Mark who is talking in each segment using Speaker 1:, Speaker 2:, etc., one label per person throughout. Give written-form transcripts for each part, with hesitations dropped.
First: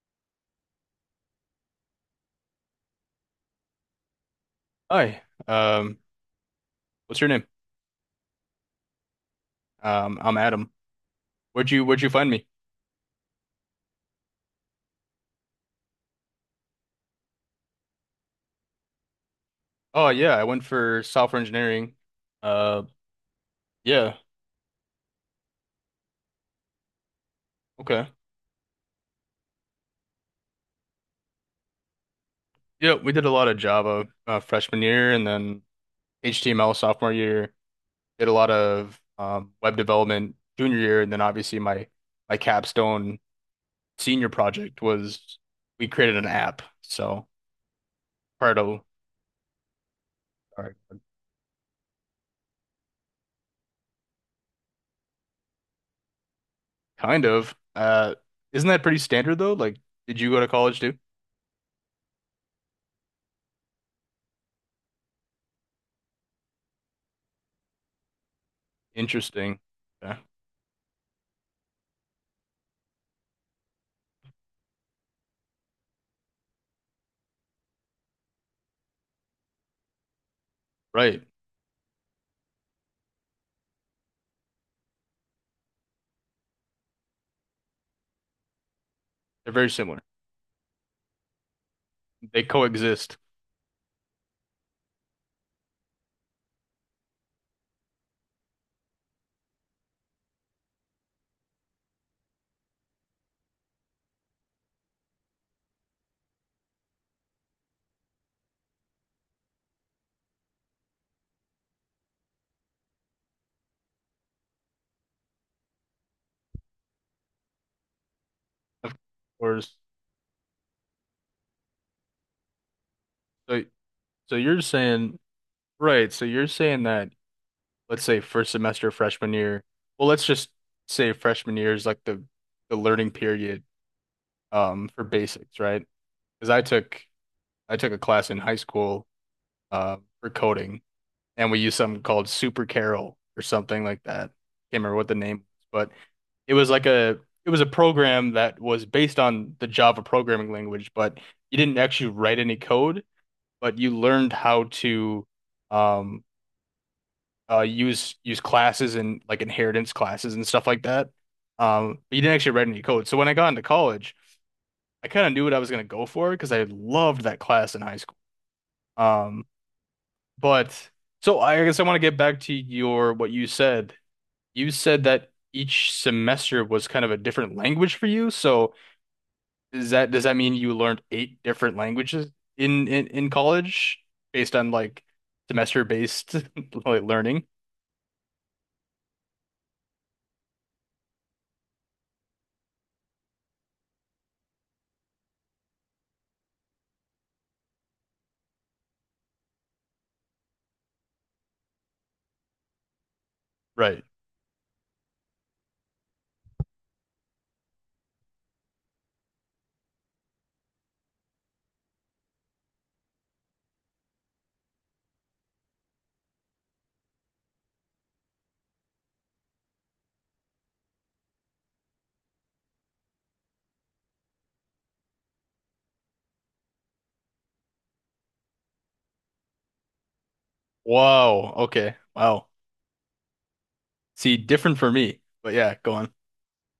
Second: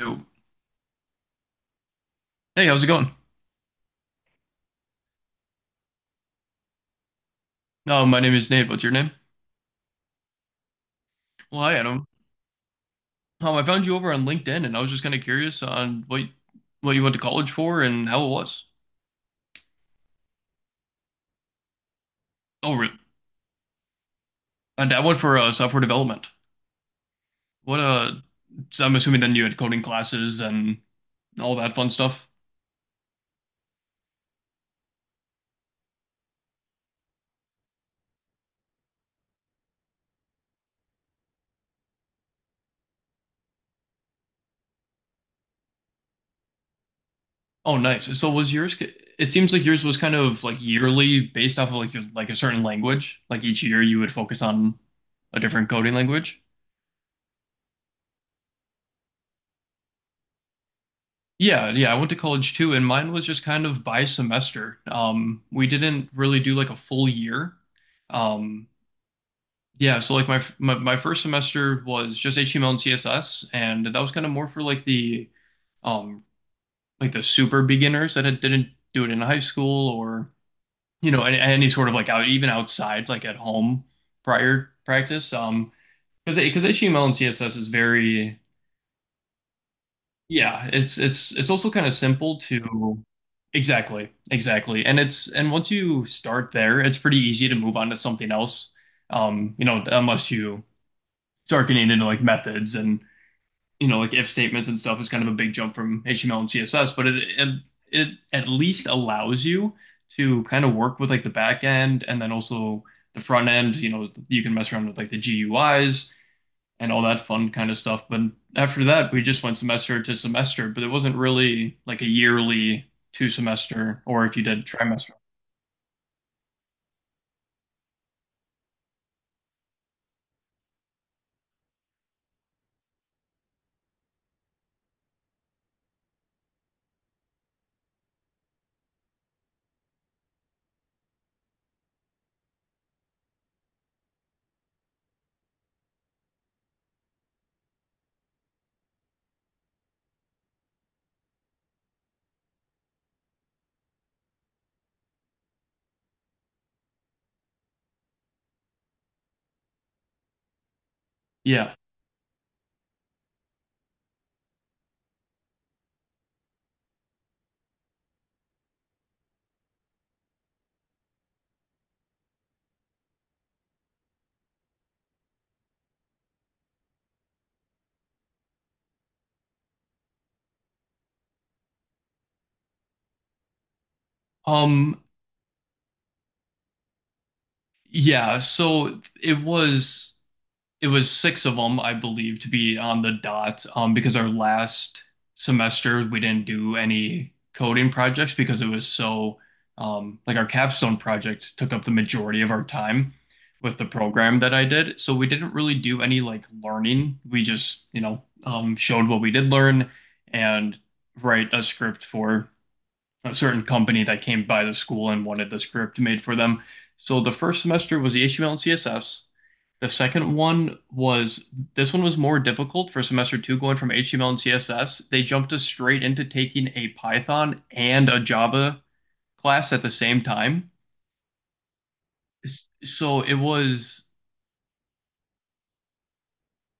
Speaker 1: Yo. Hey, how's it going?
Speaker 2: Hi, um, what's your name?
Speaker 1: No, my name is Nate. What's your name?
Speaker 2: I'm Adam.
Speaker 1: Well,
Speaker 2: Where'd
Speaker 1: hi,
Speaker 2: you where'd
Speaker 1: Adam.
Speaker 2: you find me?
Speaker 1: I found you over on LinkedIn, and I was just kind of curious on what you went to college for and how it was.
Speaker 2: Oh yeah, I went for software engineering.
Speaker 1: Oh,
Speaker 2: Uh,
Speaker 1: really?
Speaker 2: yeah,
Speaker 1: And I went for software development. What
Speaker 2: okay.
Speaker 1: So I'm assuming then you had coding classes and all that fun stuff.
Speaker 2: Yeah, we did a lot of Java freshman year, and then HTML sophomore year. Did a lot of web development junior year, and then obviously my capstone senior project was we created an app. So
Speaker 1: Oh, nice. So was
Speaker 2: part
Speaker 1: yours?
Speaker 2: of,
Speaker 1: It seems like yours was kind of like
Speaker 2: or
Speaker 1: yearly, based off of like your, like a certain language. Like each year, you would focus on a different coding language.
Speaker 2: kind of isn't that pretty standard though? Like, did you go to college too?
Speaker 1: Yeah, yeah, I went to college too, and mine was just kind of by semester. We didn't really do like a full year. Um,
Speaker 2: Interesting.
Speaker 1: yeah, so
Speaker 2: Yeah.
Speaker 1: like my, f- my first semester was just HTML and CSS, and that was kind of more for um like the super beginners that didn't do it in high school or you
Speaker 2: Right.
Speaker 1: know any sort of like out even outside like at home prior practice. Because HTML and CSS is very—
Speaker 2: They're very similar.
Speaker 1: yeah, it's it's also kind of simple
Speaker 2: They
Speaker 1: to—
Speaker 2: coexist,
Speaker 1: exactly, exactly. And it's— and once you start there, it's pretty easy to move on to something else. You know, unless you start getting into like methods and, you know, like if statements and stuff is kind of a big jump from HTML and CSS, but it at least allows you to kind of work with like the back end and then also the front end, you know, you can mess around with like the GUIs and all that fun kind of stuff. But after
Speaker 2: of
Speaker 1: that, we just went
Speaker 2: course.
Speaker 1: semester to semester, but it wasn't really like a yearly two
Speaker 2: So,
Speaker 1: semester or
Speaker 2: so
Speaker 1: if you
Speaker 2: you're
Speaker 1: did trimester.
Speaker 2: saying, right? So you're saying that, let's say first semester freshman year. Well, let's just say freshman year is like the learning period for basics, right? Because I took a class in high school for coding, and we used something called Super Carol or something like that. Can't remember what the name was, but it was like a, it was a program that was based on the Java programming language, but you didn't actually write any code. But you learned how to um use classes and like inheritance classes and stuff like that.
Speaker 1: Yeah.
Speaker 2: But you didn't actually write any code. So when I got into college, I kind of knew what I was going to go for because I loved that class in high school. Um, but so I guess I want to get back to your what you said. You said that each semester was kind of a different language for you. So is that, does that mean you learned eight different languages in college based on
Speaker 1: Um,
Speaker 2: like semester based like learning?
Speaker 1: yeah, so it was six of them, I believe, to be on the dot. Because our last semester we didn't do any coding projects because it was so like our capstone project took up the majority of our time with the
Speaker 2: Right.
Speaker 1: program that I did. So we didn't really do any like learning. We just, you know, showed what we did learn and write a script for a certain company that came by the school and wanted the script made for them. So the first semester was the HTML and CSS. The second one was— this one was more difficult for semester two going from HTML and CSS. They jumped us straight into taking a Python and a Java class at the same time.
Speaker 2: Whoa. Okay. Wow.
Speaker 1: So it was—
Speaker 2: See, different for me. But yeah, go on.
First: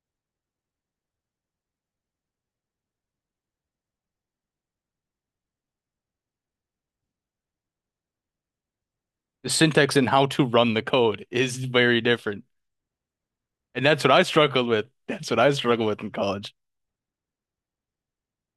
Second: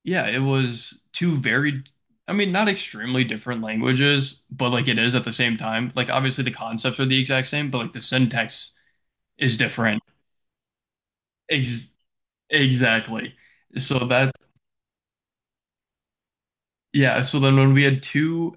Speaker 1: yeah, it was two very— I mean, not extremely different languages, but like it is at the same time. Like obviously the concepts are the exact same, but like the syntax
Speaker 2: The
Speaker 1: is
Speaker 2: syntax
Speaker 1: different.
Speaker 2: and how to run the code is
Speaker 1: Ex
Speaker 2: very different.
Speaker 1: Exactly.
Speaker 2: And
Speaker 1: So
Speaker 2: that's what I
Speaker 1: that's—
Speaker 2: struggled with. That's what I struggled with in college.
Speaker 1: yeah. So then when we had two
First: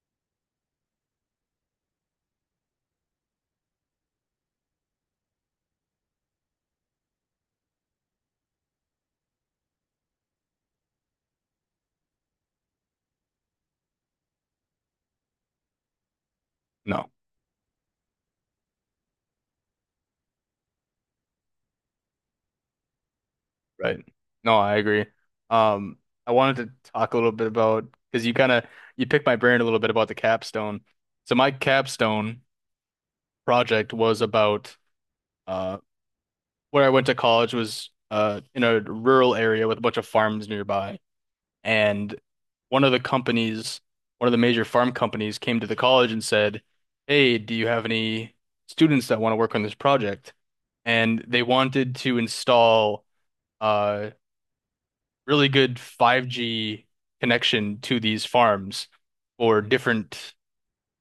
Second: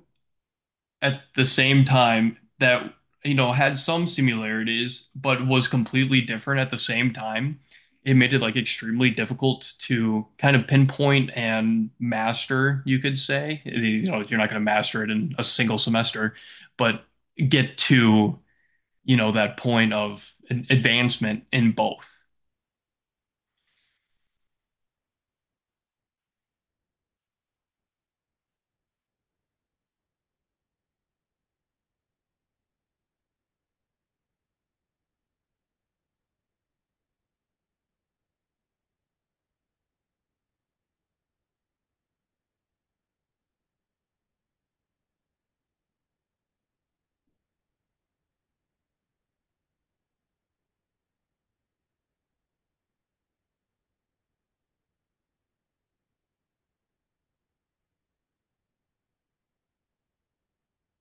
Speaker 1: at the same time that you know had some similarities but was completely different at the same time, it made it like extremely difficult to kind of pinpoint and master, you could say, you know, like, you're not going to master it in a single semester, but
Speaker 2: No,
Speaker 1: get to, you know, that point of an advancement in both.
Speaker 2: right. No, I agree. Um, I wanted to talk a little bit about because you kind of, you picked my brain a little bit about the capstone. So my capstone project was about. Uh, where I went to college was in a rural area with a bunch of farms nearby. And one of the companies, one of the major farm companies, came to the college and said, hey, do you have any students that want to work on this project? And they wanted to install uh, really good 5G connection to these farms for different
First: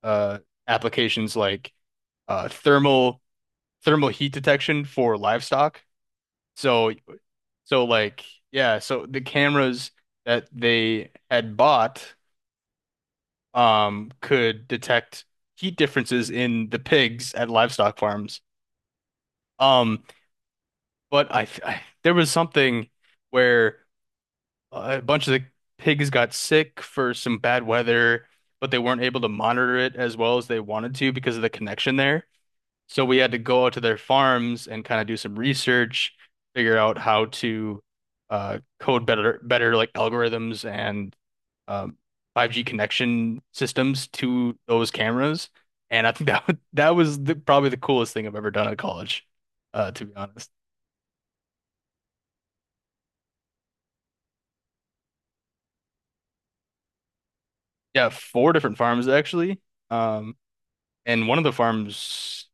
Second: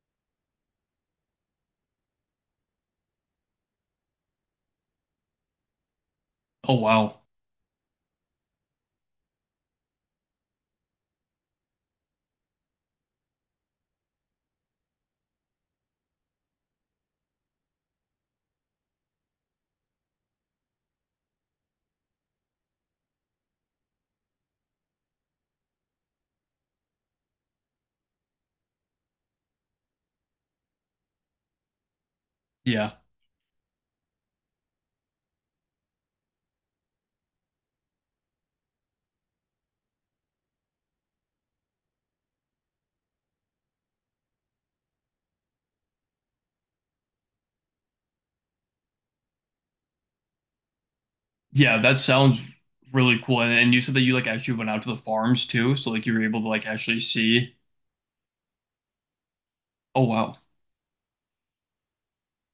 Speaker 2: uh, applications like uh, thermal thermal heat detection for livestock.
Speaker 1: Oh
Speaker 2: So,
Speaker 1: wow.
Speaker 2: so like, yeah, so the cameras that they had bought could detect heat differences in the pigs at livestock farms. Um, but I, there was something where a bunch of the pigs got sick for some bad weather, but they weren't able to monitor it as well as they wanted to because of the connection there.
Speaker 1: Yeah,
Speaker 2: So we had to go out to their farms and kind of do some research, figure out how to code better, like algorithms and um, 5G connection systems to those cameras. And I think that that was the, probably the coolest thing I've ever done at college, to be honest.
Speaker 1: yeah, that sounds really cool. And you said that you like actually went out to the farms too, so like you were able to like actually see.
Speaker 2: Yeah, four different farms actually.
Speaker 1: Oh wow.
Speaker 2: Um, and one of the farms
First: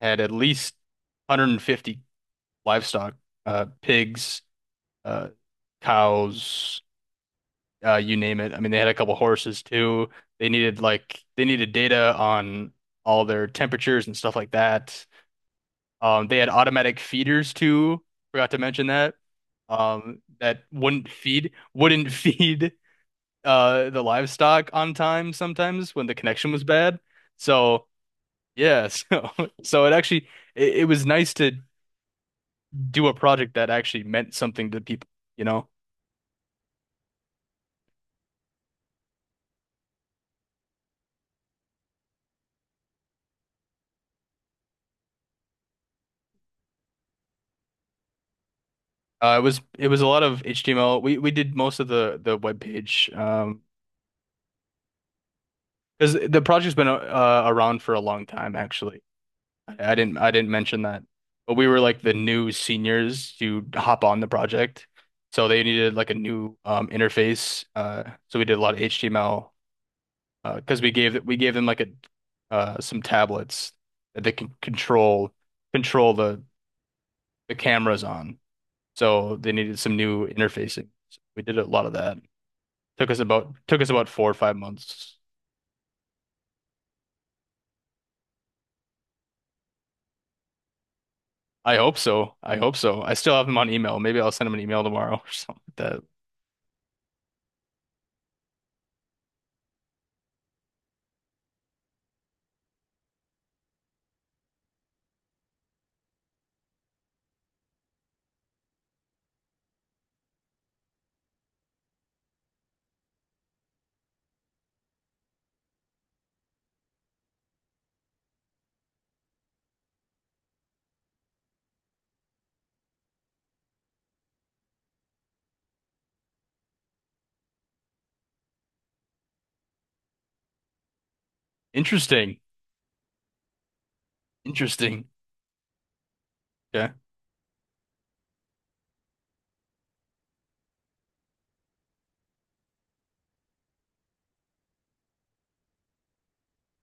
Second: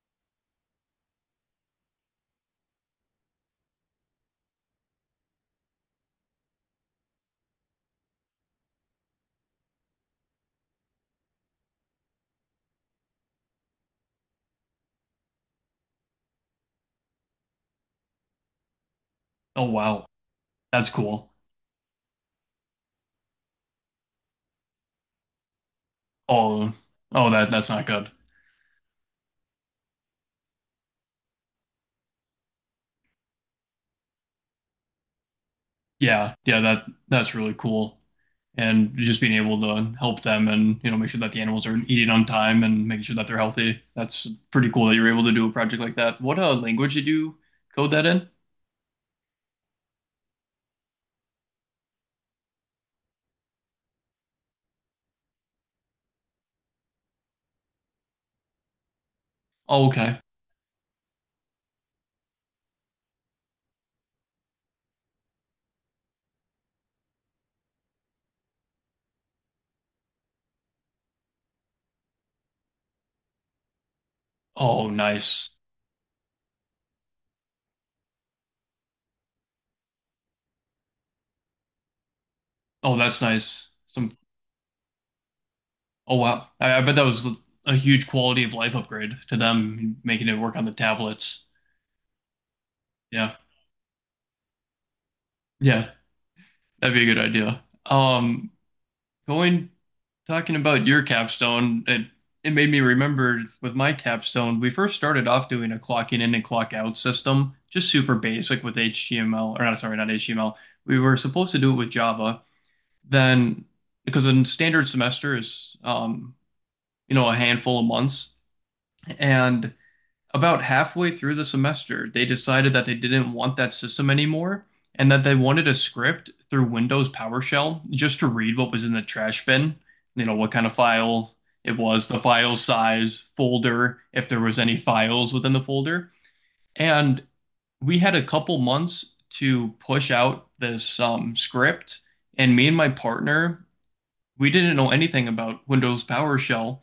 Speaker 2: had at least 150 livestock, pigs, uh, cows, you name it. I mean, they had a couple horses too. They needed like they needed data on all their temperatures and stuff like that. They had automatic feeders too. Forgot to mention that.
Speaker 1: Oh wow,
Speaker 2: That
Speaker 1: that's
Speaker 2: wouldn't
Speaker 1: cool.
Speaker 2: feed wouldn't feed the livestock on time sometimes when the connection was
Speaker 1: Oh,
Speaker 2: bad.
Speaker 1: oh that that's not
Speaker 2: So
Speaker 1: good.
Speaker 2: yeah, so so it actually, it was nice to do a project that actually meant something to people, you know?
Speaker 1: Yeah, yeah, that that's really cool. And just being able to help them and you know make sure that the animals are eating on time and making sure that they're healthy. That's pretty cool that you're able to do a project like that. What language did you code that in?
Speaker 2: It was a lot of HTML. We did most of the web page, because the project's been around for a long time actually.
Speaker 1: Oh,
Speaker 2: I, I didn't
Speaker 1: okay.
Speaker 2: I didn't mention that, but we were like the new seniors to hop on the project, so they needed like a new interface. So we did a lot of HTML because we gave them like a, some tablets that they can
Speaker 1: Oh,
Speaker 2: control
Speaker 1: nice.
Speaker 2: control the cameras on. So they needed some new interfacing. So we did a lot of that.
Speaker 1: Oh,
Speaker 2: Took
Speaker 1: that's
Speaker 2: us about
Speaker 1: nice.
Speaker 2: took us about
Speaker 1: Some.
Speaker 2: 4 or 5 months.
Speaker 1: Oh wow, I bet that was a huge quality of life upgrade to them, making it work on the tablets.
Speaker 2: I hope so. I hope so. I
Speaker 1: Yeah,
Speaker 2: still have him on email. Maybe I'll send him an email tomorrow or something
Speaker 1: yeah,
Speaker 2: like that.
Speaker 1: that'd be a good idea. Going Talking about your capstone, it made me remember with my capstone, we first started off doing a clocking in and clock out system, just super basic with HTML— or not, sorry, not HTML. We were supposed to do it with Java. Then, because a standard semester is, you know, a handful of months, and about halfway through the semester, they decided that they didn't want that system anymore and that they wanted a script through Windows PowerShell just to read what was in the trash bin, you know, what kind of file it was, the
Speaker 2: Interesting.
Speaker 1: file size, folder, if there was any
Speaker 2: Interesting.
Speaker 1: files within the folder.
Speaker 2: Yeah.
Speaker 1: And we had a couple months to push out this script, and me and my partner, we didn't know anything about Windows PowerShell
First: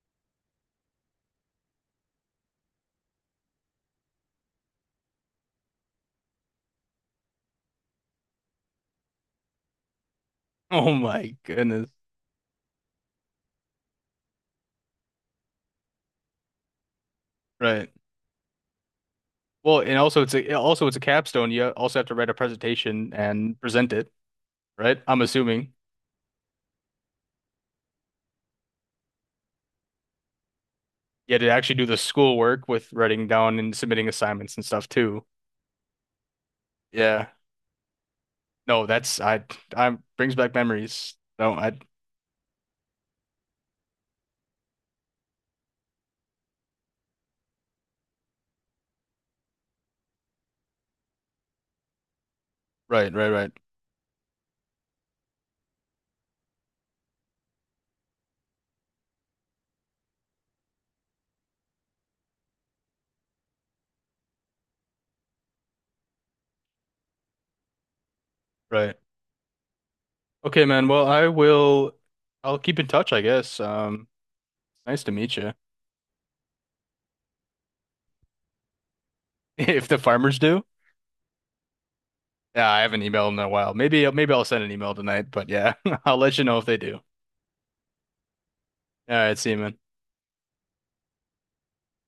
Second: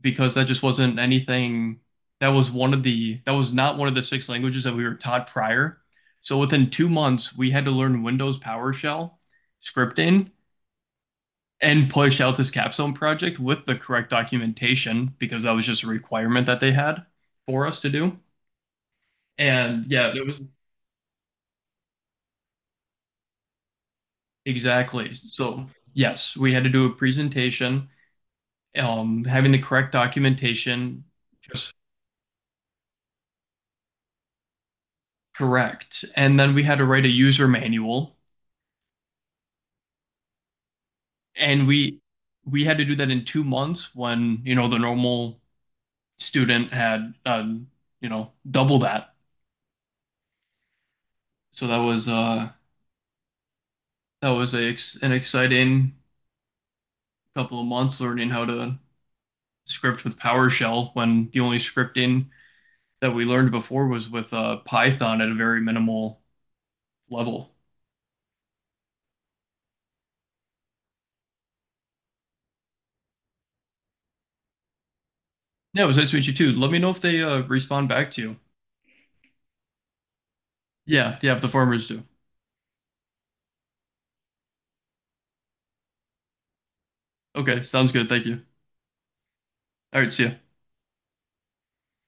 Speaker 1: because that just wasn't anything— that was not one of the six languages that we were taught prior. So within 2 months, we had to learn Windows PowerShell scripting
Speaker 2: Oh my
Speaker 1: and
Speaker 2: goodness.
Speaker 1: push out this capstone project with the correct documentation because that was just a requirement that they had for us to
Speaker 2: Right.
Speaker 1: do.
Speaker 2: Well,
Speaker 1: And
Speaker 2: and
Speaker 1: yeah,
Speaker 2: also
Speaker 1: it
Speaker 2: it's
Speaker 1: was—
Speaker 2: a, also it's a capstone. You also have to write a presentation and present it, right?
Speaker 1: exactly.
Speaker 2: I'm
Speaker 1: So
Speaker 2: assuming.
Speaker 1: yes, we had to do a presentation, having the correct documentation,
Speaker 2: You had to
Speaker 1: just—
Speaker 2: actually do the schoolwork with writing down and submitting assignments and stuff too.
Speaker 1: correct. And then we had to write a
Speaker 2: Yeah.
Speaker 1: user manual,
Speaker 2: No, that's I brings back memories. No,
Speaker 1: and
Speaker 2: I
Speaker 1: we had to do that in 2 months when you know the normal student had you know double that. So
Speaker 2: right, right, right,
Speaker 1: that was a, an exciting couple of months learning how to script with PowerShell when the only scripting that we learned before was with Python at a very minimal level.
Speaker 2: right. Okay, man. Well, I will. I'll keep in touch, I guess. Nice to meet you.
Speaker 1: Yeah, it was nice to meet you too. Let me know if they respond back to you.
Speaker 2: If the farmers do,
Speaker 1: Yeah, yeah, if the farmers do.
Speaker 2: yeah, I haven't emailed in a while. Maybe, maybe I'll send an email tonight. But yeah, I'll let you know if they do.
Speaker 1: Okay, sounds good. Thank you.
Speaker 2: All right, see you, man.
Speaker 1: All right, see ya.